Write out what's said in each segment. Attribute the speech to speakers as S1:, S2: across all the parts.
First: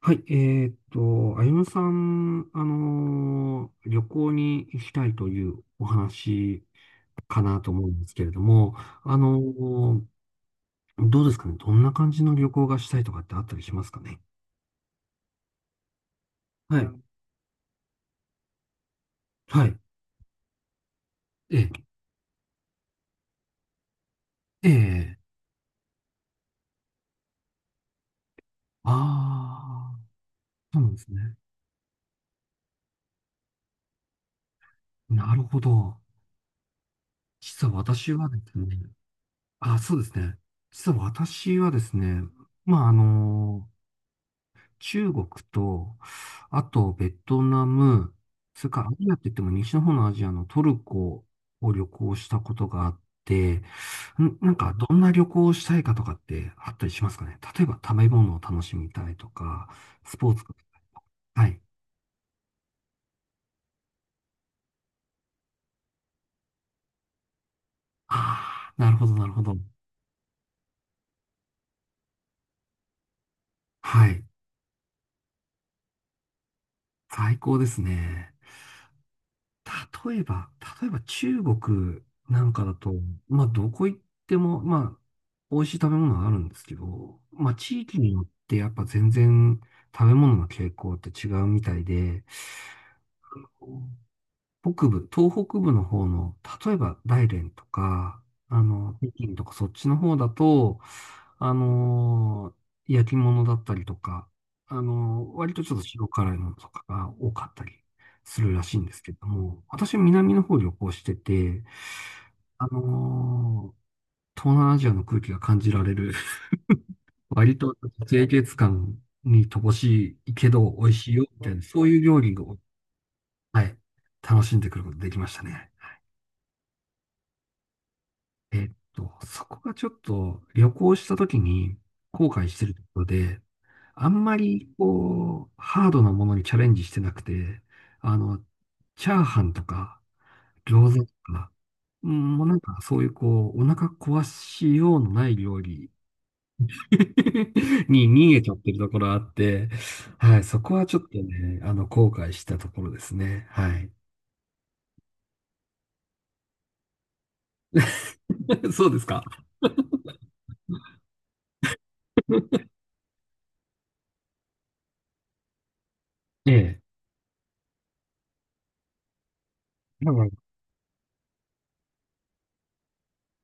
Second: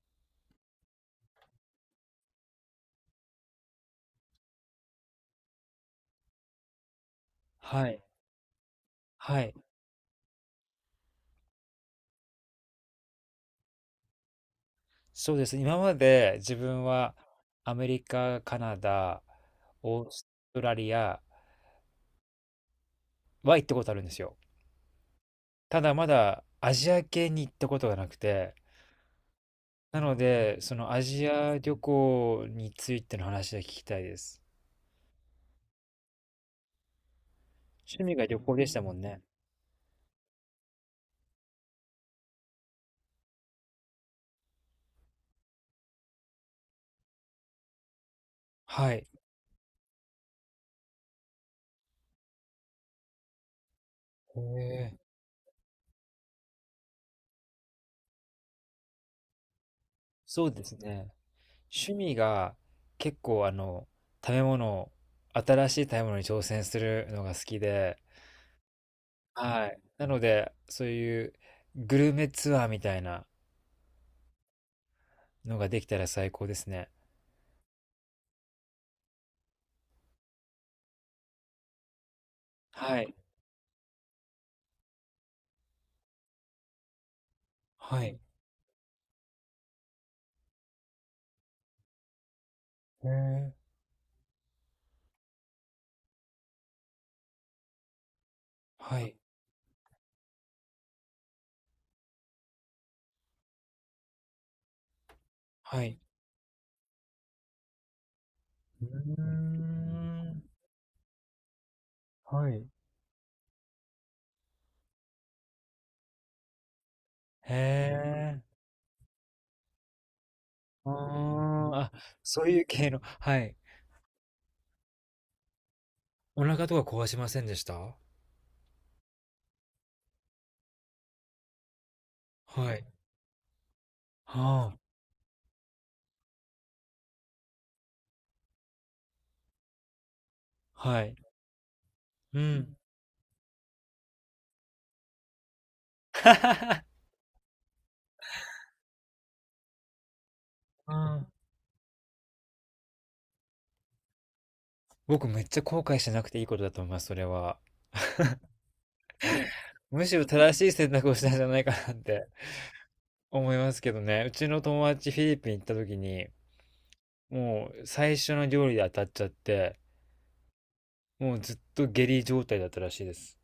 S1: はい、あゆむさん、旅行に行きたいというお話かなと思
S2: は
S1: うん
S2: い。
S1: ですけれども、あの
S2: はい。
S1: ーどうですかね、どんな感じの旅行がしたいとかってあったりしますかね。
S2: そうですね。今まで自
S1: は
S2: 分
S1: い、
S2: はアメリカ、カナダ、
S1: はい、
S2: オーストラリア
S1: ええ、
S2: は行ったことあるんですよ。
S1: ええ、
S2: ただまだアジア系に行ったことがなくて、
S1: ああ、
S2: なので、そ
S1: そうなん
S2: の
S1: で
S2: ア
S1: す
S2: ジ
S1: ね。
S2: ア旅行についての話が聞きたいです。
S1: なるほど。実は
S2: 趣
S1: 私
S2: 味が
S1: はで
S2: 旅行
S1: す
S2: でし
S1: ね、
S2: たもんね。
S1: あ、そうですね。実は私はですね、まあ、あの中国と、あとベトナム、それからア
S2: はい。
S1: ジアって言っても西の方のアジアのトルコを旅行したことがあって、ん
S2: へ
S1: なんかど
S2: え。
S1: んな旅行をしたいかとかってあったりしますかね、例えば食べ物を楽しみたいとか、スポーツ。
S2: そうですね。
S1: はい。
S2: 趣味が結構食べ物、新しい食べ物に挑戦するのが好きで、
S1: ああ、なるほど、なるほど。
S2: はい。なので、そういうグルメツアーみたいな
S1: はい。
S2: のができたら最高ですね。
S1: 最高ですね。例えば、例えば中国なんかだと、
S2: はい。
S1: まあどこ行っても、まあ美味しい食べ物はあるんですけど、まあ地域
S2: は
S1: に
S2: い。
S1: よってやっぱ全然食べ物の傾向って違うみたいで、
S2: へえ。
S1: 北部、東北部の方の、例えば大連とか、あの、
S2: は
S1: 北
S2: い。
S1: 京とかそっちの方だと、あのー焼き物だったりとか、割とちょっ
S2: は
S1: と
S2: い。
S1: 塩辛いものとかが多かったりするらしいん
S2: う
S1: ですけど
S2: ー
S1: も、私は南
S2: ん。
S1: の方旅行してて、
S2: は
S1: あ
S2: い。
S1: のー東南アジアの空気が感じられる、
S2: へ
S1: 割と清潔
S2: え。
S1: 感に乏しいけど美
S2: うー
S1: 味しいよ、みたいな、
S2: ん。
S1: そう
S2: あ、
S1: いう料理
S2: そう
S1: を、
S2: いう系の、はい。
S1: はい、楽しんでくることができましたね。
S2: お腹とか壊しませんでした？
S1: えっと、そこがちょっと旅行した時に後悔して
S2: は
S1: ると
S2: い。
S1: ころで、あんまり
S2: はあ。
S1: こう、ハードなものにチャレンジしてなくて、あの、チャーハンとか餃
S2: は
S1: 子と
S2: い。
S1: か、うん
S2: う
S1: もうなん
S2: ん。
S1: かそういうこう、お腹壊しようのない料理 に逃げちゃってるところあって、はい、そこは
S2: う
S1: ちょっと
S2: ん。
S1: ね、あの、後悔したところですね。はい。
S2: 僕めっちゃ後悔しなくていいことだと思います、それは。
S1: そうですか。
S2: むしろ正しい選択をしたんじゃないかなって。思いますけどね。うちの友達フィリピン行った時に、
S1: ええ。
S2: もう最初の料理で当たっちゃって、
S1: なる
S2: もうずっと下痢状態だったらしいです。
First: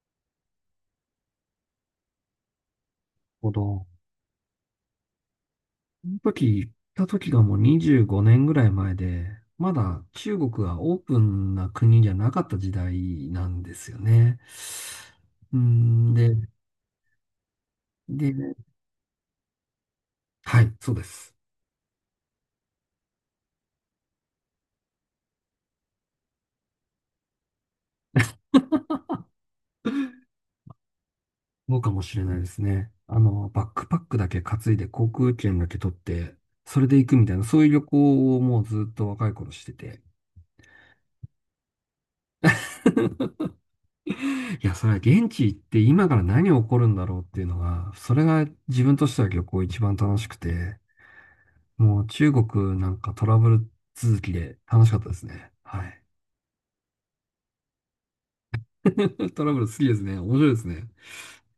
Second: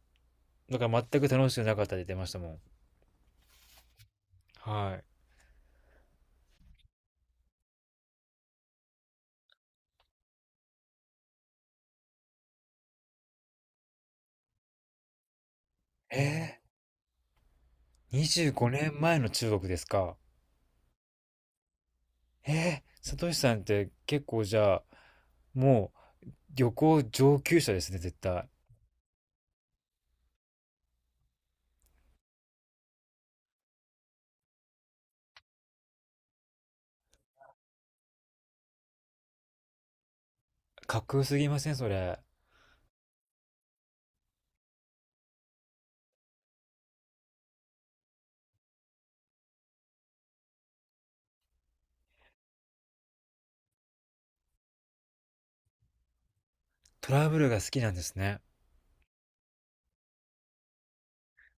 S2: だから全く楽しくなかったって言ってましたもん。
S1: ほど。
S2: はい。
S1: その時行った時がもう25年ぐらい前で、まだ中国がオープンな国じゃなかった時代なんですよね。うん、で、
S2: え25
S1: で、
S2: 年前の中国ですか？
S1: はい、そうです。
S2: えー、サトシさんって結構じゃあ、もう旅行上級者ですね、絶対。
S1: そうかもしれないですね。あの、バックパックだけ担いで航空券だけ取って、それで行くみたいな、そういう旅行をもうずっと若い頃してて。
S2: かっこよすぎません、それ？
S1: いや、それは現地行って今から何起こるんだろうっていうのが、それが自分としては旅行一番楽しくて。もう中国なんかトラブル続きで楽しかったですね。はい。
S2: トラブルが好きなんですね。
S1: トラブル好きですね。面白いですね。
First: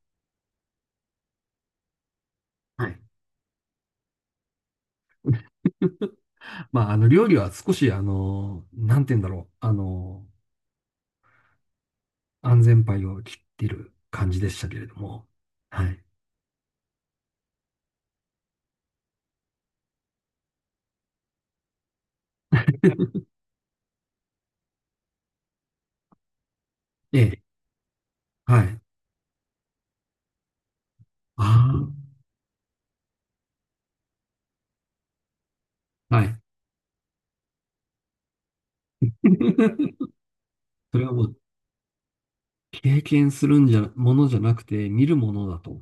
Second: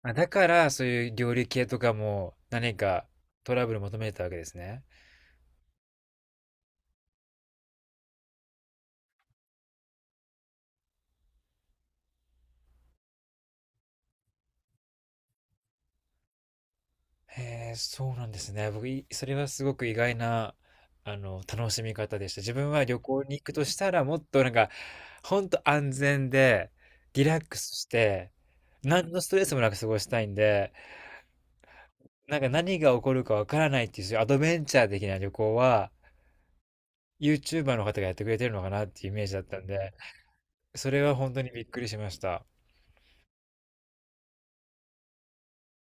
S2: あ、だからそういう料理系とかも何
S1: はい。
S2: かトラブル求めてたわけですね。
S1: まあ、あの、料理は少し、あの、なんて言うんだろう。あの、安全牌を切ってる感じでしたけれども。はい。
S2: へえ、そうなんですね。僕、それはすごく意外な、楽しみ方でした。自分は旅行に行くとしたら、もっとなんか、ほんと安全で、
S1: え
S2: リラ
S1: え。
S2: ックスして、
S1: はい。
S2: 何のストレスもなく過ごしたいんで、
S1: あ
S2: なんか何が起こるかわからないっていう、そういうアドベンチャー的な旅行は、
S1: あ。はい。
S2: YouTuber の方がやってくれてるのかなっていうイメージだったんで、そ
S1: そ
S2: れ
S1: れは
S2: は
S1: も
S2: 本
S1: う、
S2: 当にびっくりしました。
S1: 経験するんじゃ、ものじゃなくて、見るものだと。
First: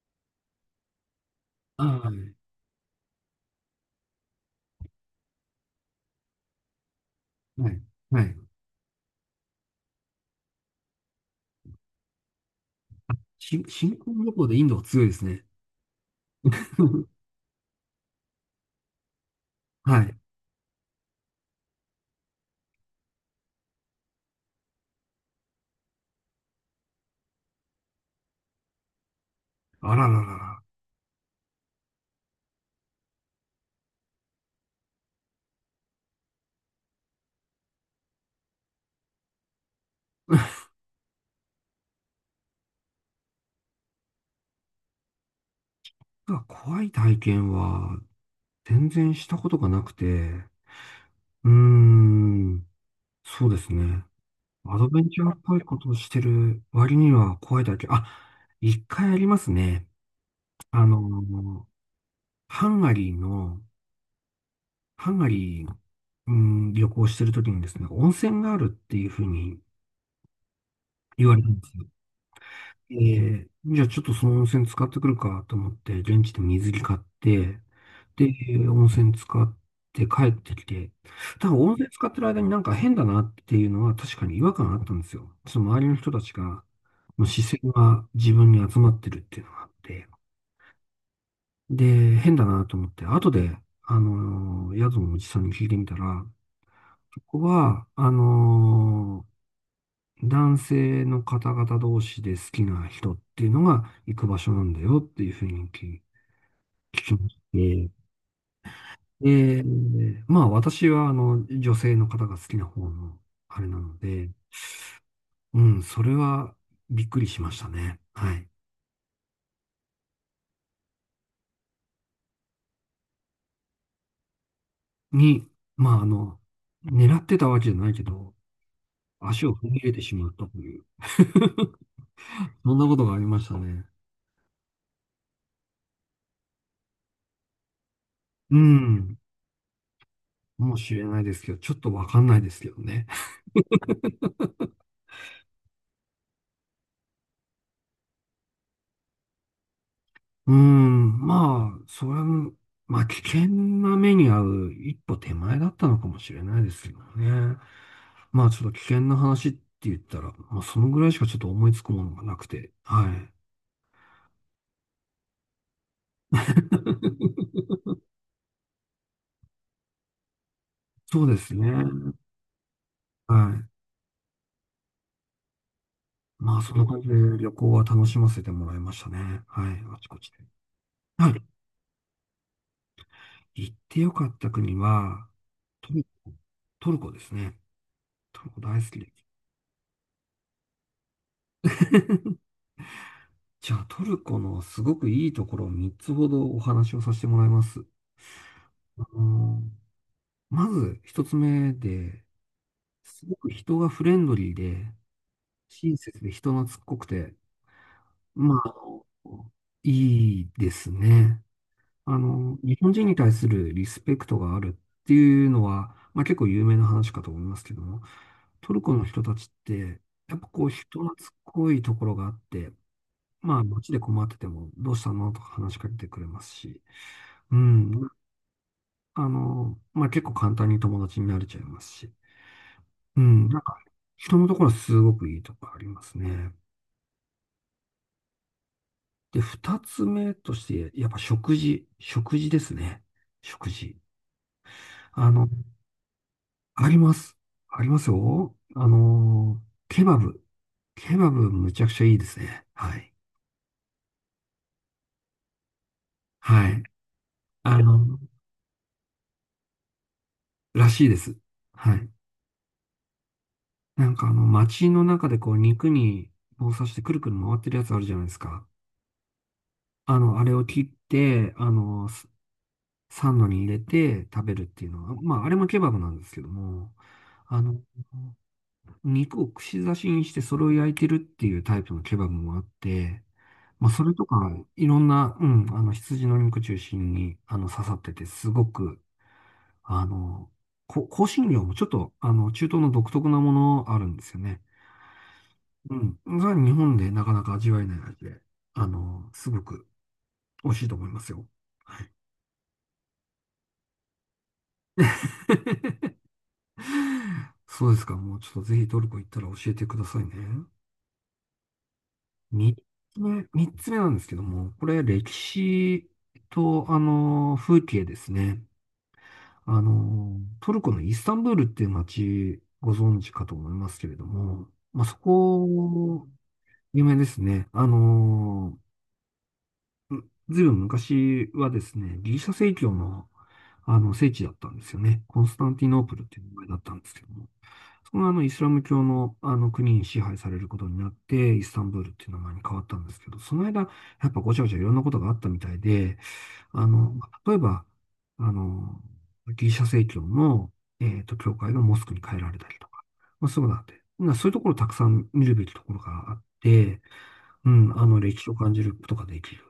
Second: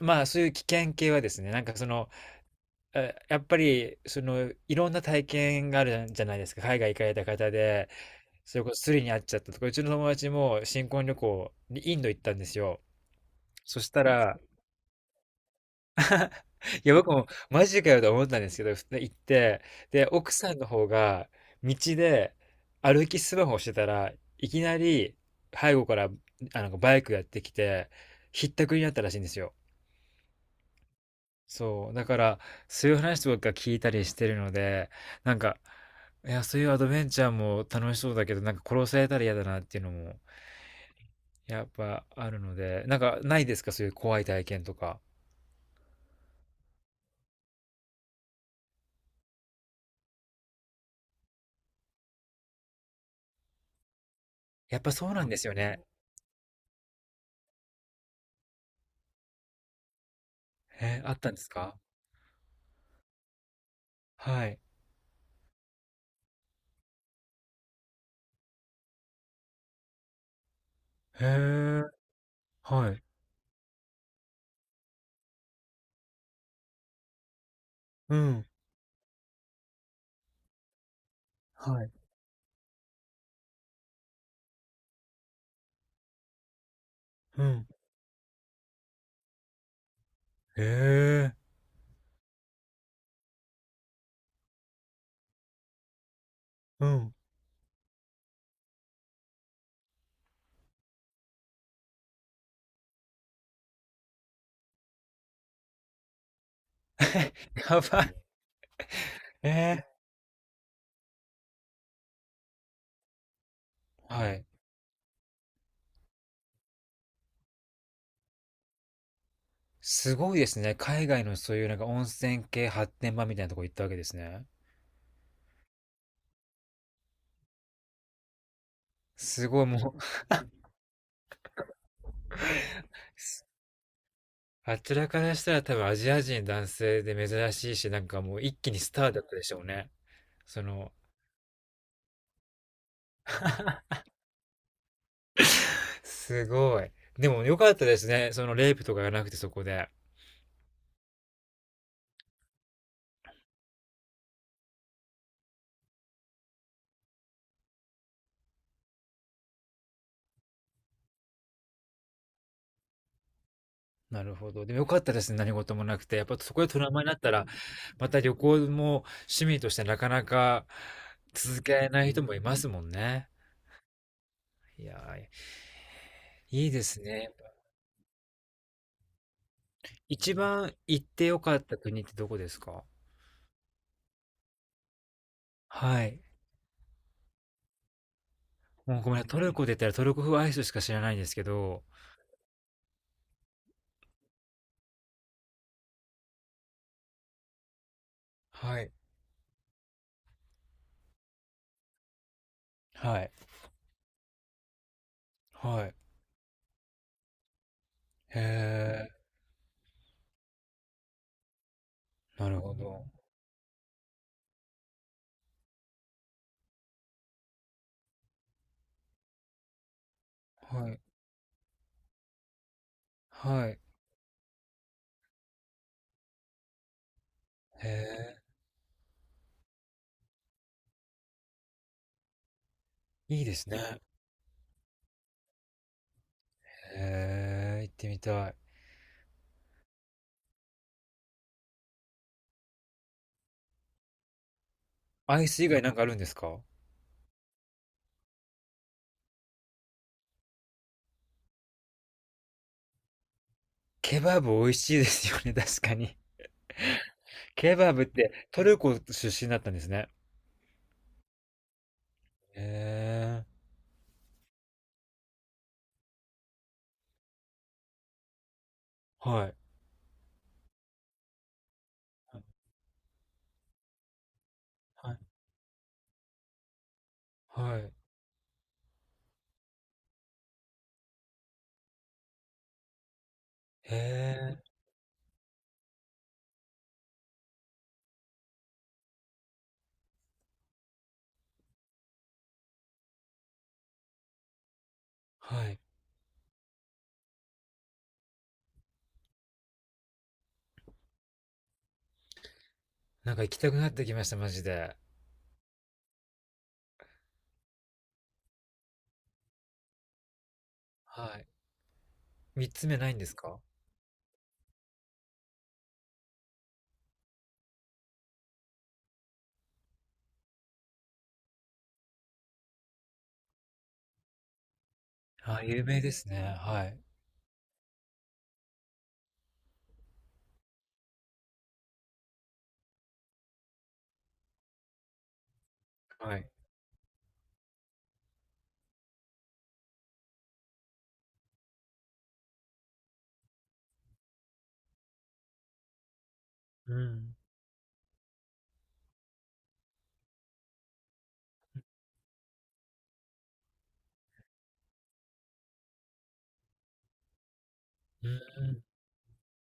S2: まあ、そういう危険系はですね、なんかそ
S1: ああ、
S2: の、
S1: はい。
S2: やっぱり、その、いろんな体験があるじゃないですか。海外行かれた方で、
S1: はい。
S2: それこそスリに会っちゃったとか、うちの友達も新婚旅行にインド行ったんですよ。
S1: し新
S2: そし
S1: 新
S2: た
S1: 婚旅
S2: ら、
S1: 行でインドは強いですね。
S2: いや、僕も マジかよと思ったんですけど、普通に行って、
S1: は
S2: で、
S1: い。
S2: 奥さんの方が道で歩きスマホをしてたらいきなり背後からあのバイクやってきて、ひったくりになったらしいんですよ。
S1: あらららら。
S2: そう、だから、そういう話とか聞いたりしてるので、なんか、いや、そういうアドベンチャーも楽しそうだけど、なんか殺されたら嫌だなっていうのも、やっぱあるので、なんかないですかそういう怖い体験とか？
S1: まあ怖い体験は全然したことがなくて、うーん、そうですね。ア
S2: やっ
S1: ド
S2: ぱ
S1: ベ
S2: そ
S1: ン
S2: う
S1: チ
S2: な
S1: ャ
S2: ん
S1: ー
S2: で
S1: っ
S2: すよ
S1: ぽいこ
S2: ね。
S1: とをしてる割には怖い体験。あ、一回ありますね。あ
S2: え、あったんです
S1: の、
S2: か？
S1: ハンガリーの、
S2: はい。
S1: ハンガリー、うん、旅行してるときにですね、温泉があるっていうふうに
S2: へ
S1: 言われたんです
S2: え、
S1: よ。
S2: は
S1: え
S2: い。
S1: え、じゃあちょっとその温泉使ってくるかと思って、現地で水着買って、
S2: うん。
S1: で、温泉使って帰ってきて、ただ温
S2: は
S1: 泉
S2: い。
S1: 使ってる間になんか変だなっていうのは確かに違和感あったんですよ。その周りの人たちが、もう視
S2: う
S1: 線
S2: ん。
S1: が自分に集まってるっていうのがあって、
S2: へえ、
S1: で、変だなと思って、後で、宿のおじさんに聞いてみたら、
S2: うん。
S1: ここは、男性の方々同士で好きな人っていうのが行く場所なんだよっていうふうに聞きまし
S2: や
S1: て、
S2: ばい。え
S1: で、
S2: ー
S1: まあ私はあの女性の方が好きな方のあれなの
S2: は
S1: で、
S2: い。
S1: うん、それはびっくりしましたね。はい。
S2: すごいですね。海外のそういうなんか温泉系発展場みたいなとこ行ったわけですね。
S1: に、まああの、狙ってたわけじゃないけど、足
S2: す
S1: を
S2: ごい
S1: 踏み入れ
S2: もう、
S1: てしまったという、そんなことがありましたね。
S2: あちらからしたら多分アジア人男性で珍しいし、なんかもう一
S1: う
S2: 気にスター
S1: ん、
S2: だったでしょうね。そ
S1: かも
S2: の、
S1: しれないですけど、ちょっとわかんないですけどね。
S2: すごい。でも良かったですね。そのレイプとかがなくてそこで。
S1: うーん、まあ、それも、まあ、危険な目に遭う一歩手前だったのかもしれないですけどね。まあ、ちょっと危険な話って言ったら、まあ、そのぐらいしかちょっと思いつくものがなくて、はい。
S2: なるほど。でも良かったですね。何事もなくて。やっぱそこでトラウマになったら、また旅行も趣味としてなかなか
S1: そうです
S2: 続
S1: ね。
S2: けられない人もいますもんね。
S1: はい。
S2: いやー、
S1: まあ、
S2: いい
S1: そん
S2: で
S1: な感
S2: す
S1: じで
S2: ね。
S1: 旅行は楽しませてもらいましたね。はい。あちこち
S2: 一
S1: で。
S2: 番行って
S1: は
S2: 良
S1: い。
S2: かった国ってどこですか？
S1: 行ってよかった国は、トル
S2: は
S1: コ、
S2: い。
S1: トルコですね。トルコ大好き
S2: もう
S1: で
S2: ご
S1: す。
S2: めんなさい、トルコで言ったらトルコ風アイスしか知らないんですけど、
S1: じゃあ、トルコのすごくいいところを3つほどお話をさせてもらいます。
S2: はい。
S1: あのーまず一つ目で、
S2: は
S1: す
S2: い。
S1: ごく人がフレンドリーで、
S2: はい。
S1: 親切で人懐っこくて、
S2: へ
S1: まあ、あの
S2: え、
S1: いいですね。あ
S2: なる
S1: の、
S2: なるほ
S1: 日本人
S2: ど。
S1: に対するリスペクトがあるっていうのは、まあ結構有名な話かと思いますけども、トルコの人たちって、やっぱこう
S2: はい。
S1: 人懐っこいところがあって、まあ
S2: はい。
S1: 街で困っててもどうしたのとか話しかけてくれますし、う
S2: へ
S1: ん。
S2: え、
S1: あの、まあ、結構簡単に友達になれちゃいますし。う
S2: いい
S1: ん。
S2: で
S1: なん
S2: す
S1: か、
S2: ね。
S1: 人のところすごくいいとこありますね。
S2: へえ、行ってみたい。
S1: で、二つ目として、やっぱ食事。食事ですね。食事。あ
S2: ア
S1: の、
S2: イス以外なんかあるんですか？
S1: あります。ありますよ。あの、ケバブ。ケバブむちゃくちゃいいですね。はい。
S2: ケバブ美味しいですよね、確かに。
S1: はい。
S2: ケ
S1: あ
S2: バブっ
S1: の、
S2: てトルコ出身だったんですね。
S1: らしいです。はい。
S2: へえ、
S1: なんかあの、街の中でこう、肉に棒刺してくるくる回ってるやつあるじゃないですか。
S2: はい。
S1: あの、あれを切って、あの、サンドに入れて食べるっていうの
S2: は
S1: は、
S2: い。
S1: まあ、あれもケバブなんですけども、あ
S2: は
S1: の、
S2: い。
S1: 肉を串刺しにしてそれを焼いてるっていうタイプのケバブもあって、まあ、
S2: へ
S1: それとか、
S2: え、
S1: いろんな、うん、あの、羊の肉中心に、あの、刺さってて、すごく、あの、香辛料もちょっと、あの、中東の独特なものあるんですよね。
S2: はい。
S1: うん。それは日本でなかなか味わえない味で、あの、すごく美味しいと思いますよ。
S2: なんか行きたくなってきました、マジで。
S1: そうですか。もうちょっとぜひトルコ行ったら教えてくださいね。
S2: はい。三
S1: 三
S2: つ目ないんですか？
S1: 三つ目なんですけども、これ歴史と、あの、風景ですね。あの、トルコのイスタンブールっていう街、ご存知かと思いますけれども、まあ、そ
S2: あ、有名で
S1: こ、
S2: すね。はい。
S1: 有名ですね。あの、ずいぶん昔はですね、ギリシャ正教の、あの、聖地だったんですよね。コンスタンティノープルっ
S2: は
S1: ていう
S2: い。
S1: 名前だったんですけども。そのあのイスラム教のあの国に支配されることになって、イスタンブールっていう名前に変わったんですけど、その間、やっぱごちゃごちゃいろんなことがあったみたいで、あ
S2: う
S1: の、ま
S2: ん。
S1: あ例えば、あの、ギリシャ正教の、えっと、教会がモスクに変えられたりとか、まあ、そういうことがあって、なそういうところたくさん見るべきところがあって、うん、あの、
S2: う
S1: 歴史を感
S2: ん。
S1: じることができる。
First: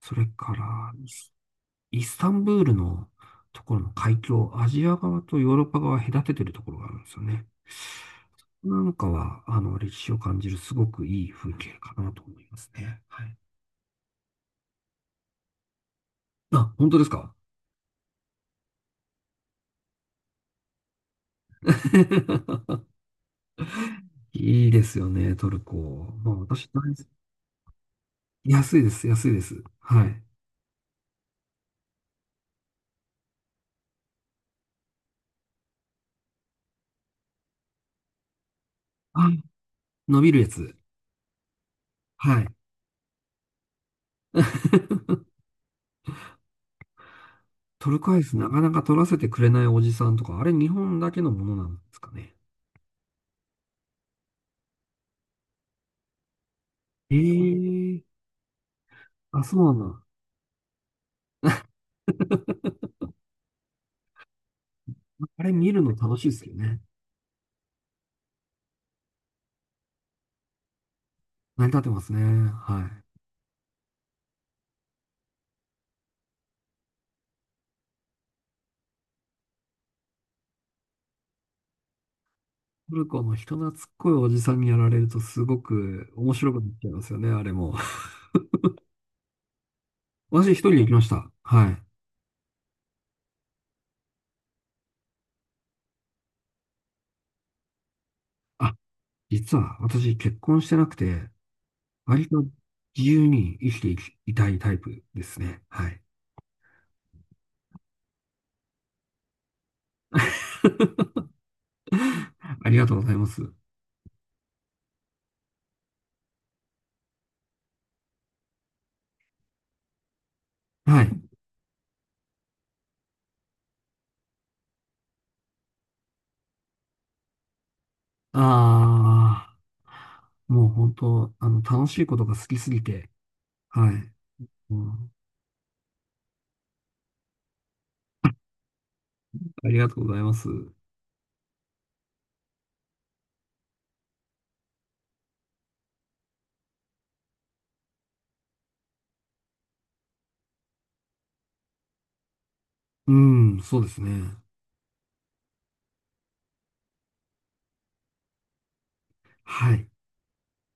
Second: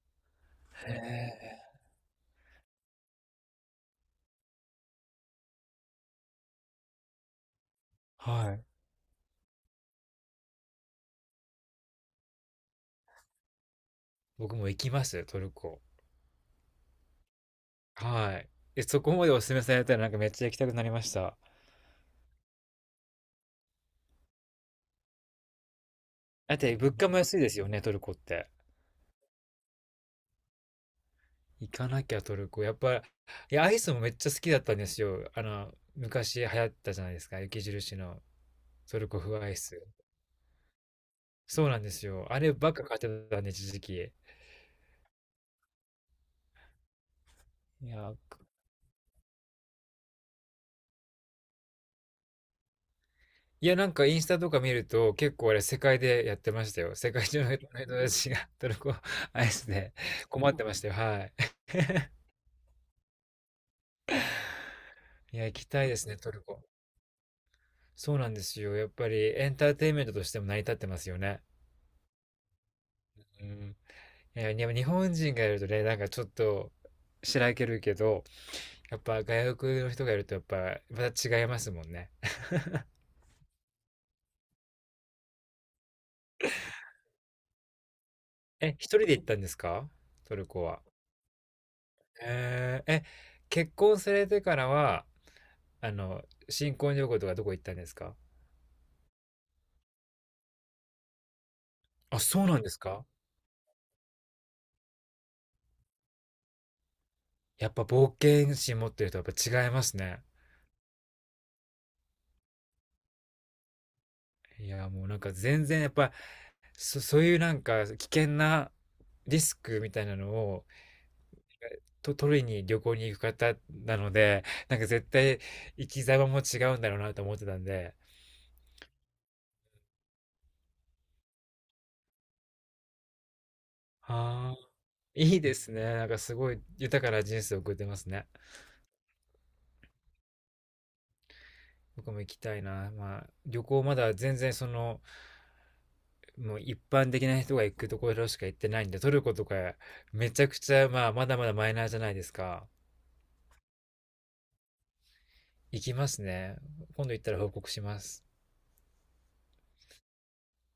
S1: それか
S2: へ
S1: ら、
S2: え、
S1: イスタンブールのところの海峡、アジア側とヨーロッパ側隔ててるところがあるんですよね。
S2: はい。
S1: なんかは、あの、歴史を感じるすごくいい風景かなと思いますね。はい。
S2: 僕も行きますよ、トルコ。
S1: あ、本当ですか？
S2: はい。え、そこまでお勧めされたらなんかめっちゃ行きたくなりました。
S1: いいですよね、トルコ。まあ、
S2: だっ
S1: 私
S2: て
S1: 大好
S2: 物
S1: き、
S2: 価も安いですよね、トルコって。
S1: 安いです、安いです。はい。
S2: 行かなきゃトルコ。やっぱ、いや、アイスもめっちゃ好きだったんですよ。昔流行ったじゃないですか、雪印のトルコ
S1: あ、
S2: 風アイス。
S1: 伸びるやつ。
S2: そうなんですよ。あ
S1: はい。
S2: ればっか買ってたんで、一時期。い
S1: トルコ
S2: や、
S1: アイスなかなか取らせてくれないおじさんとか、あれ日本だけのものなんですかね。
S2: いや、なんかインスタとか見ると結構あれ世界でやってましたよ。世界中の人
S1: ええ、
S2: たちがトルコ
S1: あ、
S2: アイ
S1: そう
S2: ス
S1: なん
S2: で
S1: だ。
S2: 困ってましたよ。はい。い
S1: あ
S2: や、
S1: れ
S2: 行き
S1: 見る
S2: たい
S1: の
S2: ですね、
S1: 楽しい
S2: ト
S1: で
S2: ル
S1: すよ
S2: コ。
S1: ね。
S2: そうなんですよ。やっぱりエンターテインメントとしても成り立ってますよね。
S1: 成り立ってますね。はい。
S2: うん。いや、でも日本人がいるとね、なんかちょっとしらけるけど、やっぱ外国の人がいるとやっぱまた違いますもんね。
S1: トルコの人懐っこいおじさんにやられるとすごく面白くなっちゃいますよね、あれも。
S2: え、一人で行ったんですか？トル
S1: 私一
S2: コ
S1: 人で
S2: は。
S1: 行きました。はい。
S2: えー、え、結婚されてからは、あの、新婚旅行とかどこ行ったんですか？
S1: あ、実は私結婚してなくて、
S2: あ、
S1: 割と
S2: そうなんですか？
S1: 自由に生きていき、いたいタイプですね。はい。
S2: やっぱ冒険心持ってるとやっぱ違いますね。
S1: ありがとうございます。
S2: いや、もうなんか全然やっぱ、そういうなんか危険なリスクみたいなのを
S1: はい。
S2: と取りに旅行に行く方なので、なんか絶対生き様も違うんだろうなと思ってたんで、
S1: ああ、もう本当、あの、楽しいことが好きすぎて、はい。
S2: ああ、
S1: うん、
S2: いいですね。なんかすごい豊かな人生を送ってますね。
S1: ありがとうございます。
S2: 僕も行きたいな。まあ、旅行まだ全然その、もう一般的な人が行くところしか行ってないんで、トルコとかめちゃくちゃ、まあ、まだまだマイナーじゃないですか。
S1: うん、そうですね。
S2: 行きますね。今度行ったら報告します。
S1: はい。